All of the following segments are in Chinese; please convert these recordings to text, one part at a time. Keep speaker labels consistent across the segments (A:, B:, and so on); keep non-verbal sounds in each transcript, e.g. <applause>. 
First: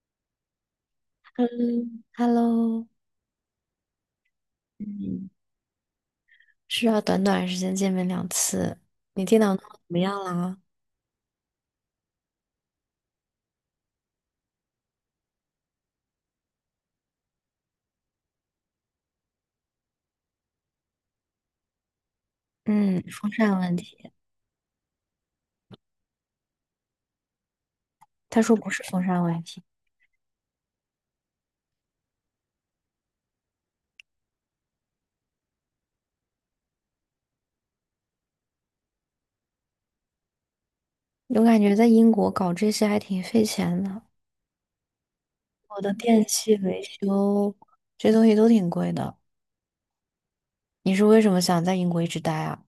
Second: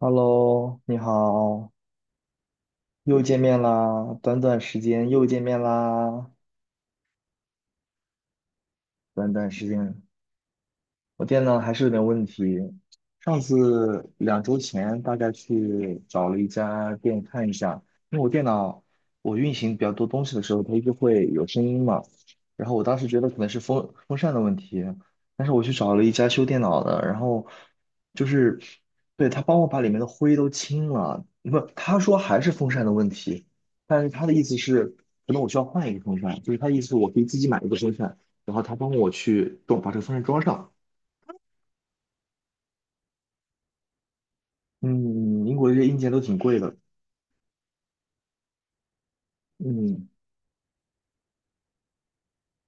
A: Hello，你好，
B: 嗯，Hello，
A: 又见面啦！短短时间又
B: 嗯，
A: 见面啦！
B: 是啊，短短时间见面两次。你
A: 短
B: 电脑
A: 短
B: 弄
A: 时
B: 得怎么
A: 间，
B: 样啦？
A: 我电脑还是有点问题。上次2周前大概去找了一家店看一下，因为我电脑我运行比较多东西的时候，它一直会有声音嘛。然后我当
B: 嗯，
A: 时觉得
B: 风
A: 可能
B: 扇
A: 是
B: 问
A: 风
B: 题。
A: 风扇的问题，但是我去找了一家修电脑的，然后就
B: 他说
A: 是
B: 不是风扇
A: 对他
B: 问
A: 帮
B: 题。
A: 我把里面的灰都清了，不，他说还是风扇的问题，但是他的意思是可能我需要换一个风扇，就是他的意思是我可以自己买一个风扇，然后他帮我去装把这个风扇装上。
B: 我感觉在英国搞这些还挺费钱的，
A: 嗯，英国这
B: 我
A: 些
B: 的
A: 硬件都
B: 电
A: 挺
B: 器
A: 贵的。
B: 维修这些东西都挺贵的。
A: 嗯，
B: 你是为什么想在英国一直待啊？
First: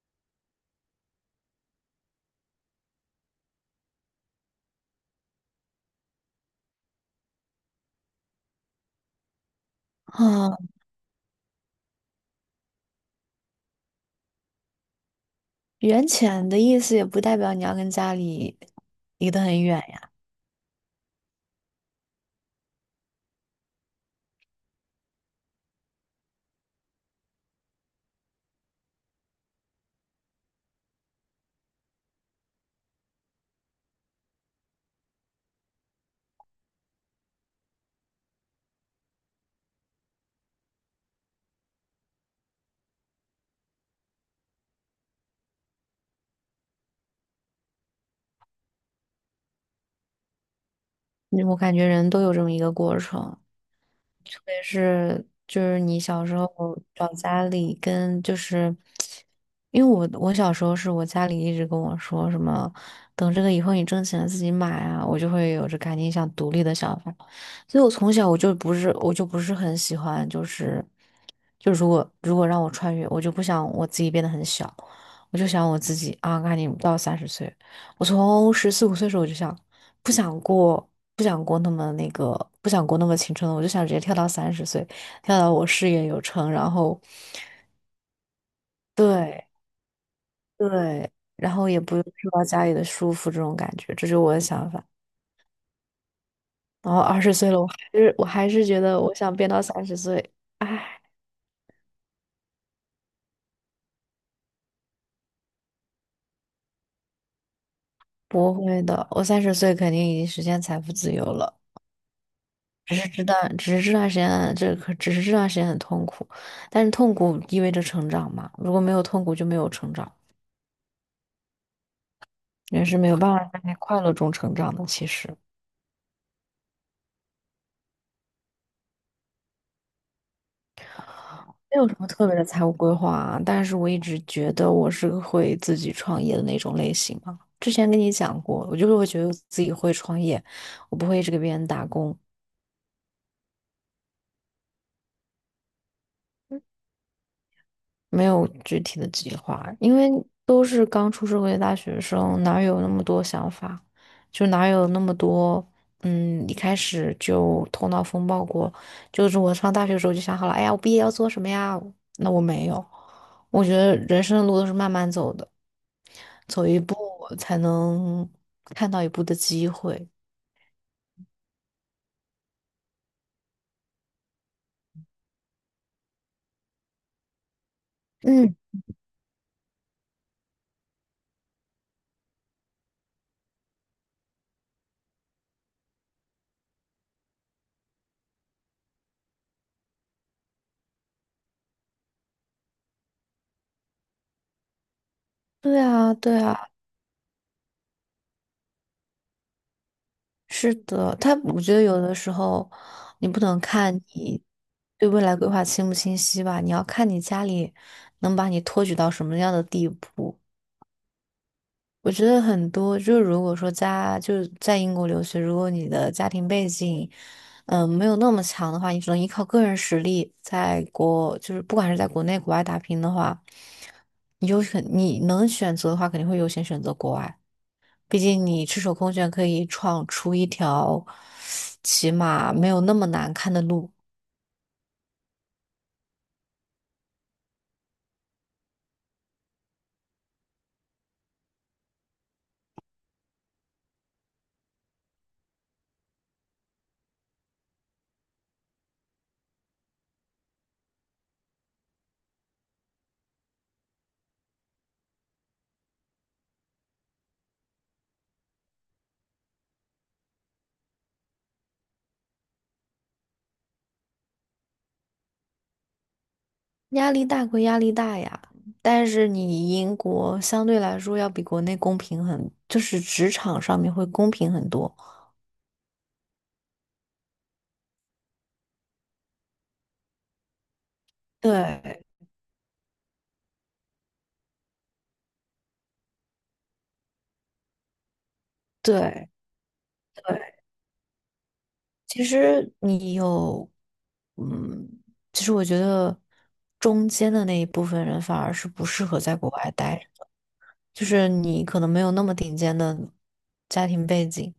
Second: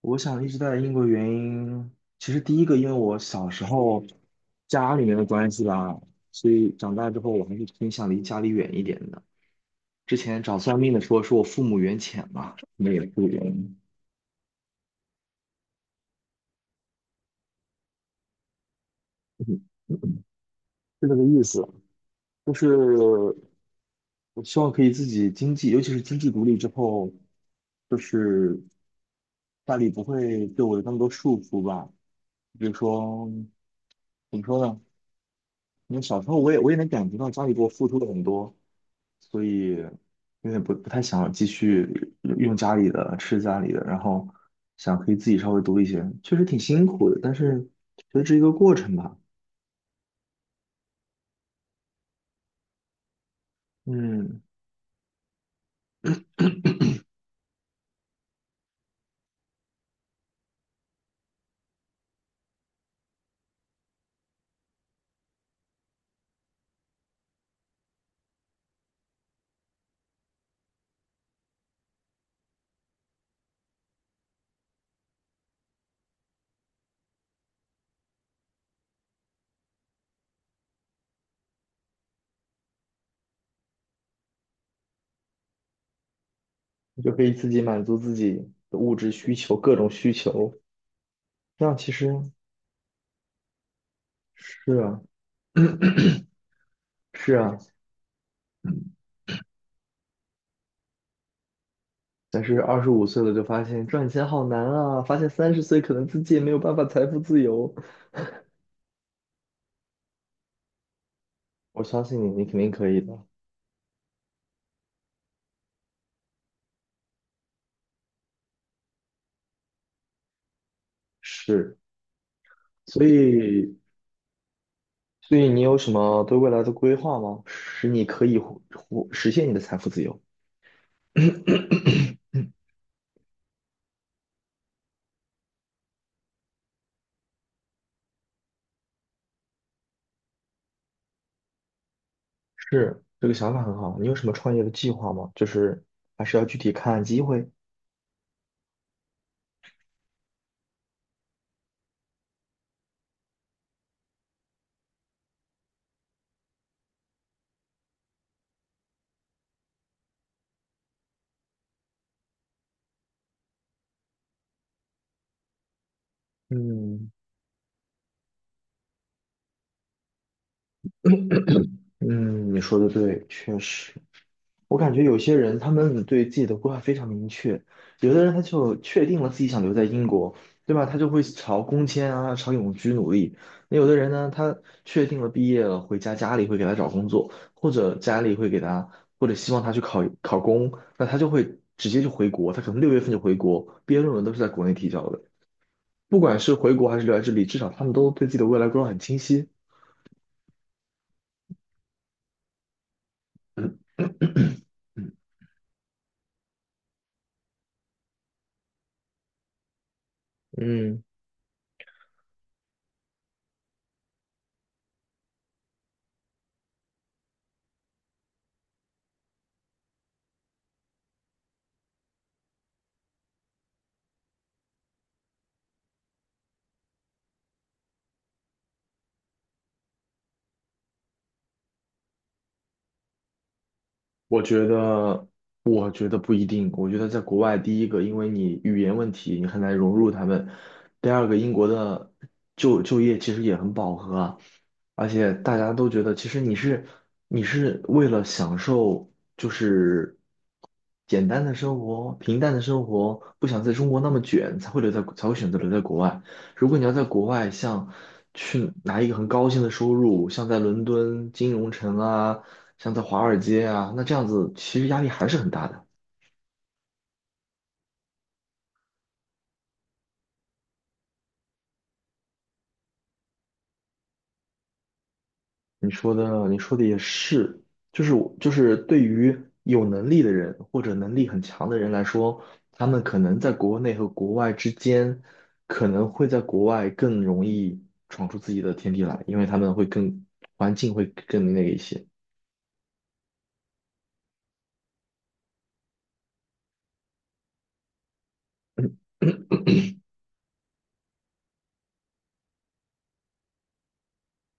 A: 我想一直待在英国原因，其实第一个因为我小时候家里面的关系吧，所以长大之后我还是偏向离家里远一点的。之前
B: 啊，
A: 找算命的说说我父母缘浅嘛，那也个原因，
B: 远浅的意思也不代表你要跟家里离得很
A: 嗯
B: 远呀。
A: 是这个意思。就是我希望可以自己经济，尤其是经济独立之后，就是家里不会对我有那么多束缚吧。比如说，怎么说呢？因为小时候我也能感觉到家里给我付出了很多，所以有点不太想继续用家里的吃家里的，然后想可以自己稍微读一些，确实挺辛苦的，但是觉得这是一个过程吧，
B: 嗯，我感觉人都有这么一个过程。特
A: 嗯，
B: 别是就是你小时候找家里跟就是，因为我小时候是我家里一直跟我说什么，等这个以后你挣钱了自己买啊，我就会有着赶紧想独立的想法。所以我从小我就不是很喜欢就是就如果让我穿越，我就不想我自己变得很小，我就想我自己啊，赶紧到三十岁。我从十四五岁的时候我就想，不想过，不想过那么那个，不想过那么青春了，我就想直接跳到三十岁，跳到我事业有成，然后，
A: 你就可以自己满足自己的物质需
B: 对
A: 求，各种需求，
B: 对，然
A: 这
B: 后
A: 样
B: 也
A: 其
B: 不用
A: 实
B: 受到家里的束缚，这种感觉，这就是我的想
A: 是
B: 法。
A: 啊。<coughs>
B: 然后
A: <clears throat>
B: 二十
A: 是
B: 岁
A: 啊，
B: 了，我还是觉
A: 嗯
B: 得我想变到三十岁。唉，
A: 但是25岁了就发现赚钱好难啊，发现30岁可能自己也没有办法财富自由。
B: 不会的，我三十岁肯定已经实现财富自由了。
A: 我相信你，你肯定可
B: 只
A: 以
B: 是
A: 的。
B: 知道，只是这段时间，只是这段时间很痛苦，但是痛苦意味着成长嘛。如果没有痛苦，就没有成长，
A: 是。
B: 人是
A: 所
B: 没有办法
A: 以，
B: 在快乐中成长的。其实
A: 所以你有什么对未来的规划吗？使你可以实现你的财富自由？<coughs>
B: 没有什么特别的
A: <clears throat>
B: 财务规划啊，但是我一直觉得我是个会自己创业的那种类型嘛。之前跟你讲过，我就是会觉得自己会创业，我不会一直给别人打工。
A: 是，这个想法很好。你有什么创业的计划吗？就是还是要具体看机会。
B: 没有具体的计划，因为都是刚出社会的大学生，哪有那么多想法？就哪有那么多，一开始就头脑风暴过。就是我上大学的时候就想好了，哎呀，我毕业要做什么呀？那我没有，我觉得人生的路都是慢慢走的，走一步
A: 嗯
B: 才能看到一步的机会。
A: 嗯，你说的对，确实。我感觉有些人他们对自己的规划非常明确，有的人他
B: 嗯，
A: 就确定了自己想留在英国，对吧？他就会朝工签啊、朝永居努力。那有的人呢，他确定了毕业了，回家家里会给他找工作，或者家里会给他，或者希望他去考考公，那他就会直接就回国，他可能6月份就回国，毕业论文都是在国内提交的。
B: 对啊，
A: 不
B: 对
A: 管是
B: 啊。
A: 回国还是留在这里，至少他们都对自己的未来规划很清晰。
B: 是的，他我觉得有的时候你不
A: <clears throat>
B: 能看你对
A: 嗯，
B: 未来规划清不清晰吧，你要看你家里能把你托举到什么样的地步。
A: 嗯
B: 我觉得很多，就是如果说家就是在英国留学，如果你的家庭背景，没有那么强的话，你只能依靠个人实力，在国就是不管是在国内国外打拼的话，你就很你能选择的话，肯定会优先选择国外。毕竟你赤手空拳可以闯出一条起码没有那么难看的路。
A: 我觉得，我觉得不一定。我觉得在国外，第一个，因为你语言问题，你很难融入他们；第二个，英国的就业其实也很饱和啊，而且大家都觉得，其实你是为了享受，就是简单的生活、平淡的生活，不想在中国那么卷，才会留在，才会选择留在国外。如果你要在国外，像去拿一个很高薪的收入，像在伦敦金融城啊，像在华尔街啊，那这样子其实压力还是很大的。
B: 压力大归压力大呀，但是你英国相对来说要比国内公平很，就是职场上面会公平很多。
A: 你说的也是，就是我就是对于有能力的人或者能力很强的人
B: 对
A: 来说，他们可能在国内和国外之间，可能会在国外更容易闯出自己的天地来，
B: 对
A: 因为他们
B: 对，
A: 环境会更那个一些。
B: 其实你有，嗯，其实我觉得中间的那一部分人反而是不
A: 嗯
B: 适合在国外待。就是你可能没有那么顶尖的家庭背景，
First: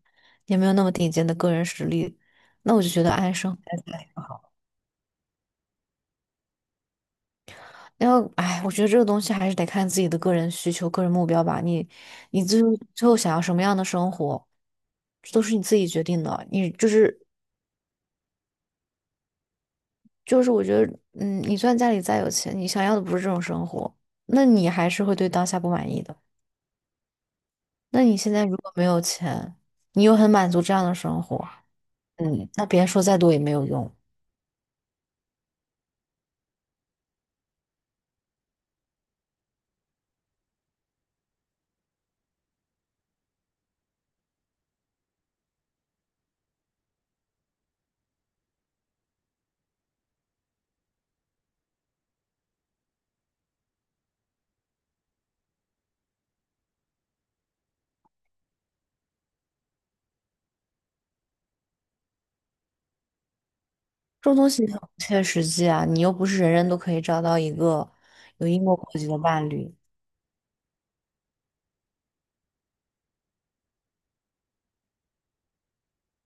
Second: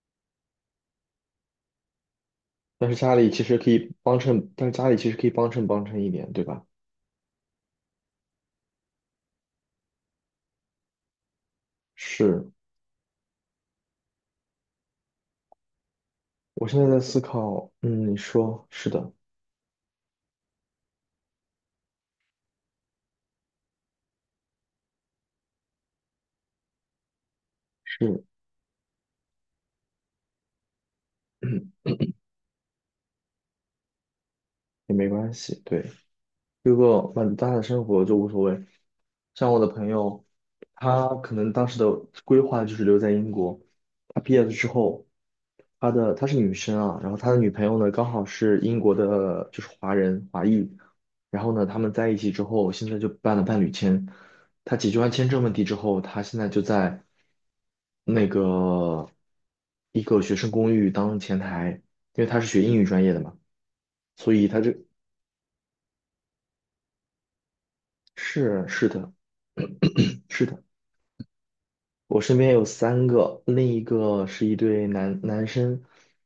B: 也没有那么顶尖的个人实力，那我就觉得安生孩子吧。
A: 但是家里其实可以帮衬帮衬一点，对吧？
B: 然后唉，我觉得这个东西还是得看自己的个人需求、个人目标吧。你你
A: 是，
B: 最后最后想要什么样的生活，这都是你自己决定的。
A: 我
B: 你
A: 现
B: 就
A: 在在思
B: 是
A: 考，你说是的，
B: 就是，我觉得，你虽然家里再有钱，你想要的不是这种生活，那你还是会对当下不满意的。那你
A: 是，
B: 现在如果没有钱，你又很满足这样的生活，
A: <clears throat>
B: 那别人说再多也没有用。
A: 也没关系，对。如果满大的生活就无所谓。像我的朋友，他可能当时的规划就是留在英国。他毕业了之后，她是女生啊，然后他的女朋友呢刚好是英国的，就是华人华裔。然后呢，他们在一起之后，现在就办了伴侣签。他解决完签证问题之后，他现在就在那个一个学生公寓当前台，因为他是学英语专业的嘛。
B: 这
A: 所
B: 种
A: 以
B: 东西很不切实际啊，你又不是人人都可以找到一个有
A: 是
B: 英国
A: 是
B: 国籍
A: 的，
B: 的伴侣。
A: 是的，我身边有三个，另一个是一对男生，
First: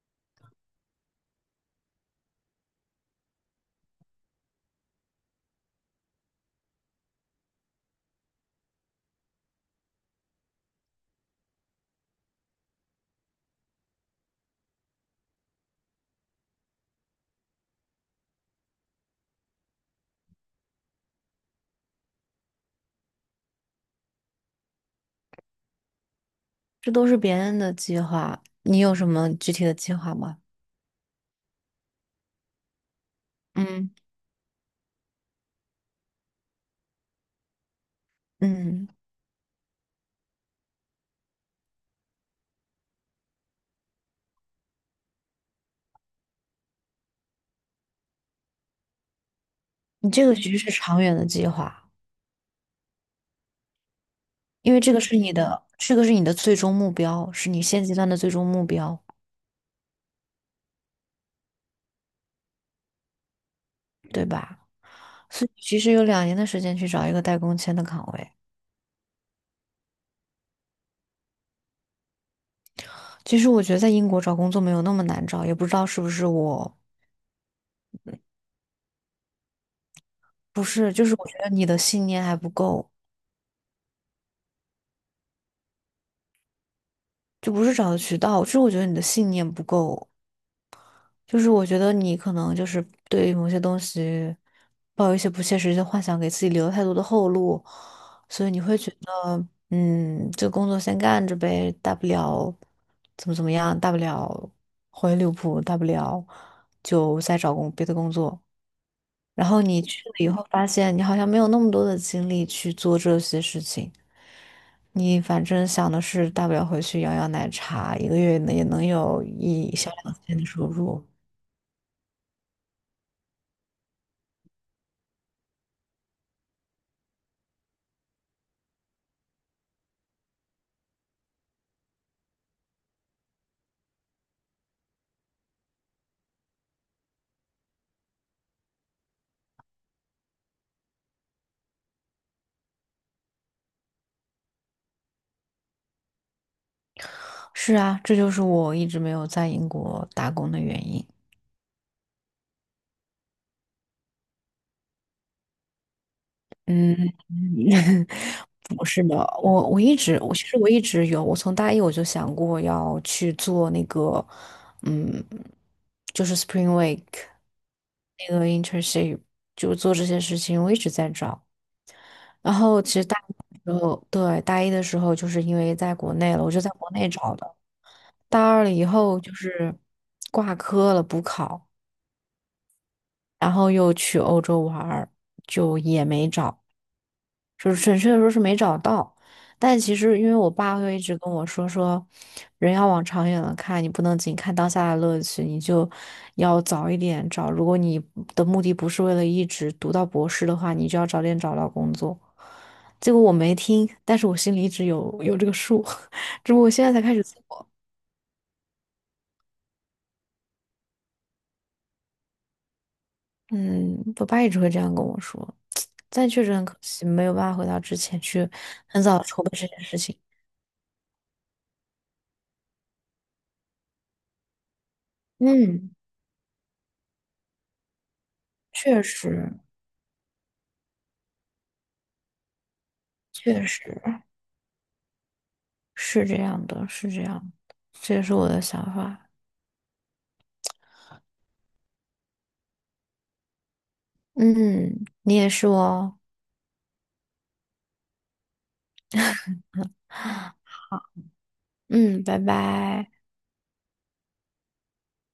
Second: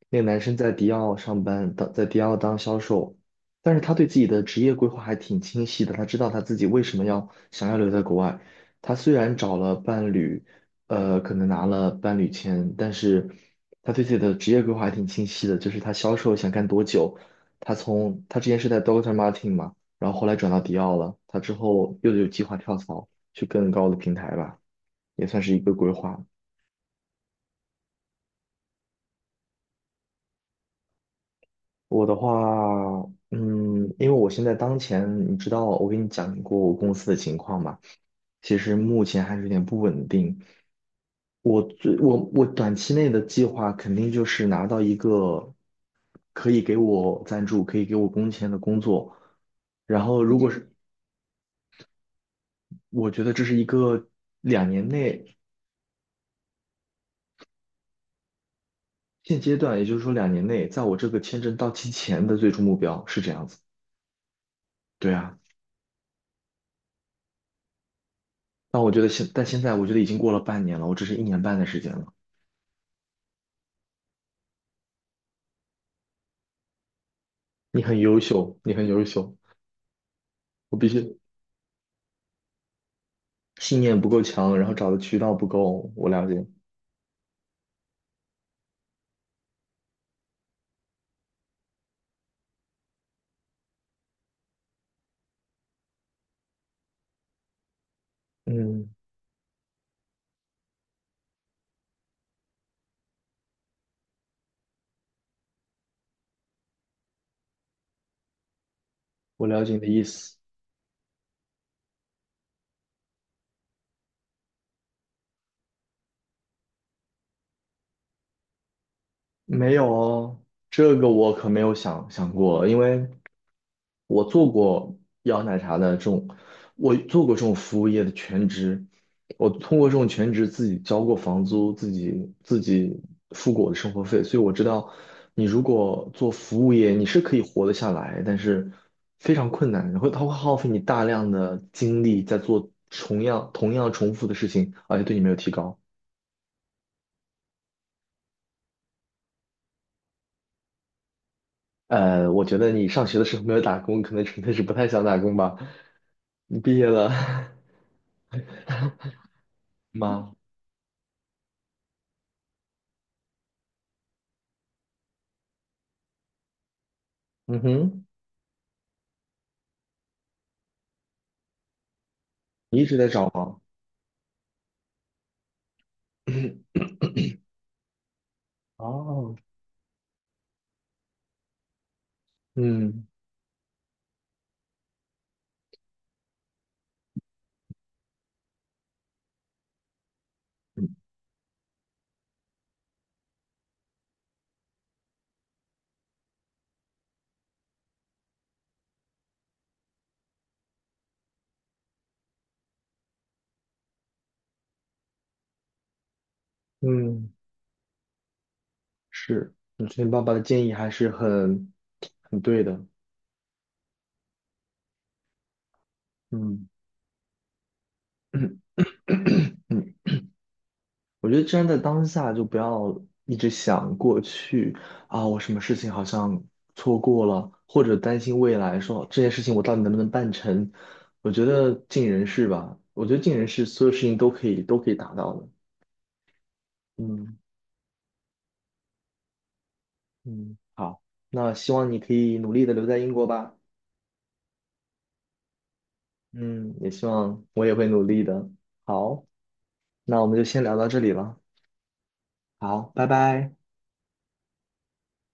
A: 那个男生在迪奥上班，在迪奥当销售，但是他对自己的职业规划还挺清晰的，他知道他自己为什么想要留在国外。他虽然找了伴侣，可能拿了伴侣签，但是他对自己的职业规划还挺清晰的，就是他销售想干多久，他之前是在 Dr. o t Martin 嘛，然后后来转到迪奥了，他之后又有计划跳槽去更高的平台吧。也算是一个规划。
B: 这都是别人的计划。你有什么具体的计划吗？
A: 我的话，嗯，
B: 嗯
A: 因为我现在当前，你知道，我跟你讲过我公司的情况嘛，其实
B: 嗯，
A: 目前还是有点不稳定。我最我我短期内的计划肯定就是拿到一个可以给我赞助、可以给我工钱的工作，然
B: 你
A: 后
B: 这个
A: 如果
B: 其实是
A: 是
B: 长远的计划，
A: 我觉得这是一个两
B: 因为
A: 年
B: 这个是你
A: 内
B: 的，这个是你的最终目标，是你现阶段的最终目标，
A: 现阶段，也就是说两年内，在我这个签证到期前的最终目标是这样子。
B: 对吧？
A: 对啊。
B: 所以其实有两年的时间去找一个带工签的岗位。
A: 但我觉得但现在我觉得已经过了半年了，我只是1年半的时间了。
B: 其实我觉得在英国找工作没有那么难找，也不知道是不是我，
A: 你很优秀，你很优秀，
B: 不
A: 我必
B: 是，就是
A: 须
B: 我觉得你的信念还不够。
A: 信念不够强，然后找的渠道不够，我了解。
B: 就不是找的渠道，就是我觉得你的信念不够，就是我觉得你可能就是对于某些东西抱有一些不切实际的幻想，给自己留了太多的后路，所以你会
A: 嗯，
B: 觉得，这个工作先干着呗，大不了怎么样，大不了回利物浦，大不了就再找别的工作。
A: 我
B: 然后
A: 了解你
B: 你
A: 的
B: 去
A: 意
B: 了以
A: 思。
B: 后，发现你好像没有那么多的精力去做这些事情。你反正想的是，大不了回去摇摇奶茶，一个月呢也能有
A: 没
B: 一
A: 有
B: 小两千
A: 哦，
B: 的收
A: 这
B: 入。
A: 个我可没有想过，因为我做过摇奶茶的这种，我做过这种服务业的全职，我通过这种全职自己交过房租，自己付过我的生活费，所以我知道，你如果做服务业，你是可以活得下来，但是非常困难，然后它会耗费你大量的精力在做同样重复的事情，而且对你没有提高。
B: 是啊，这就是我一直没有在英国打工的原因。
A: 我觉得你上学的时候没有打工，可能纯粹是不太想打工吧。你毕业
B: 嗯，
A: 了
B: <laughs> 不是的，我一
A: <laughs>
B: 直我
A: 吗？
B: 其实我一直有，我从大一我就想过要去做那个，嗯，就是 Spring Week
A: 嗯哼。
B: 那个 internship，就做这些事情，我一直在找。然
A: 你
B: 后
A: 一
B: 其
A: 直
B: 实
A: 在
B: 大
A: 找
B: 一
A: 吗？
B: 的时候，对，大一的时候就是因为在国内了，我就在国内找
A: <clears throat>
B: 的。大二了以后就
A: 哦，
B: 是挂科了，补考，
A: 嗯
B: 然后又去欧洲玩儿，就也没找。就是准确的说是没找到，但其实因为我爸
A: 嗯
B: 会一直跟我说，人要往长远了看，你不能仅看当下的乐趣，你就要早一点找。如果你的目的不是为了一直读到博士的话，你就要早点找到工作。结果我没听，但是我心里一直有这个数，<laughs> 只不过我现在才开始
A: 嗯，
B: 做。
A: 是，我觉得爸爸的建议还是很对的。
B: 嗯，我爸一直会这样跟我说，但确实很
A: 嗯
B: 可惜，没有办法回到之前去
A: <clears throat> 嗯，
B: 很早地筹备这件事情。
A: 我觉得站在当下就不要一直想过去啊，我什么事
B: 嗯，
A: 情好像错过了，或者担心未来，
B: 确
A: 说这件事情
B: 实，
A: 我到底能不能办成？我觉得尽人事吧，我觉得尽人事，
B: 确
A: 所有事
B: 实。
A: 情都可以达到的。
B: 是这样的，是这
A: 嗯
B: 样的，这也是我的想法。
A: 嗯，好，那希望你可以努力的留在英国吧。
B: 嗯，你也是哦。
A: 嗯，也希望我也会努力的。好，那我们就先聊到这里了。
B: 嗯，拜
A: 好，拜
B: 拜。
A: 拜。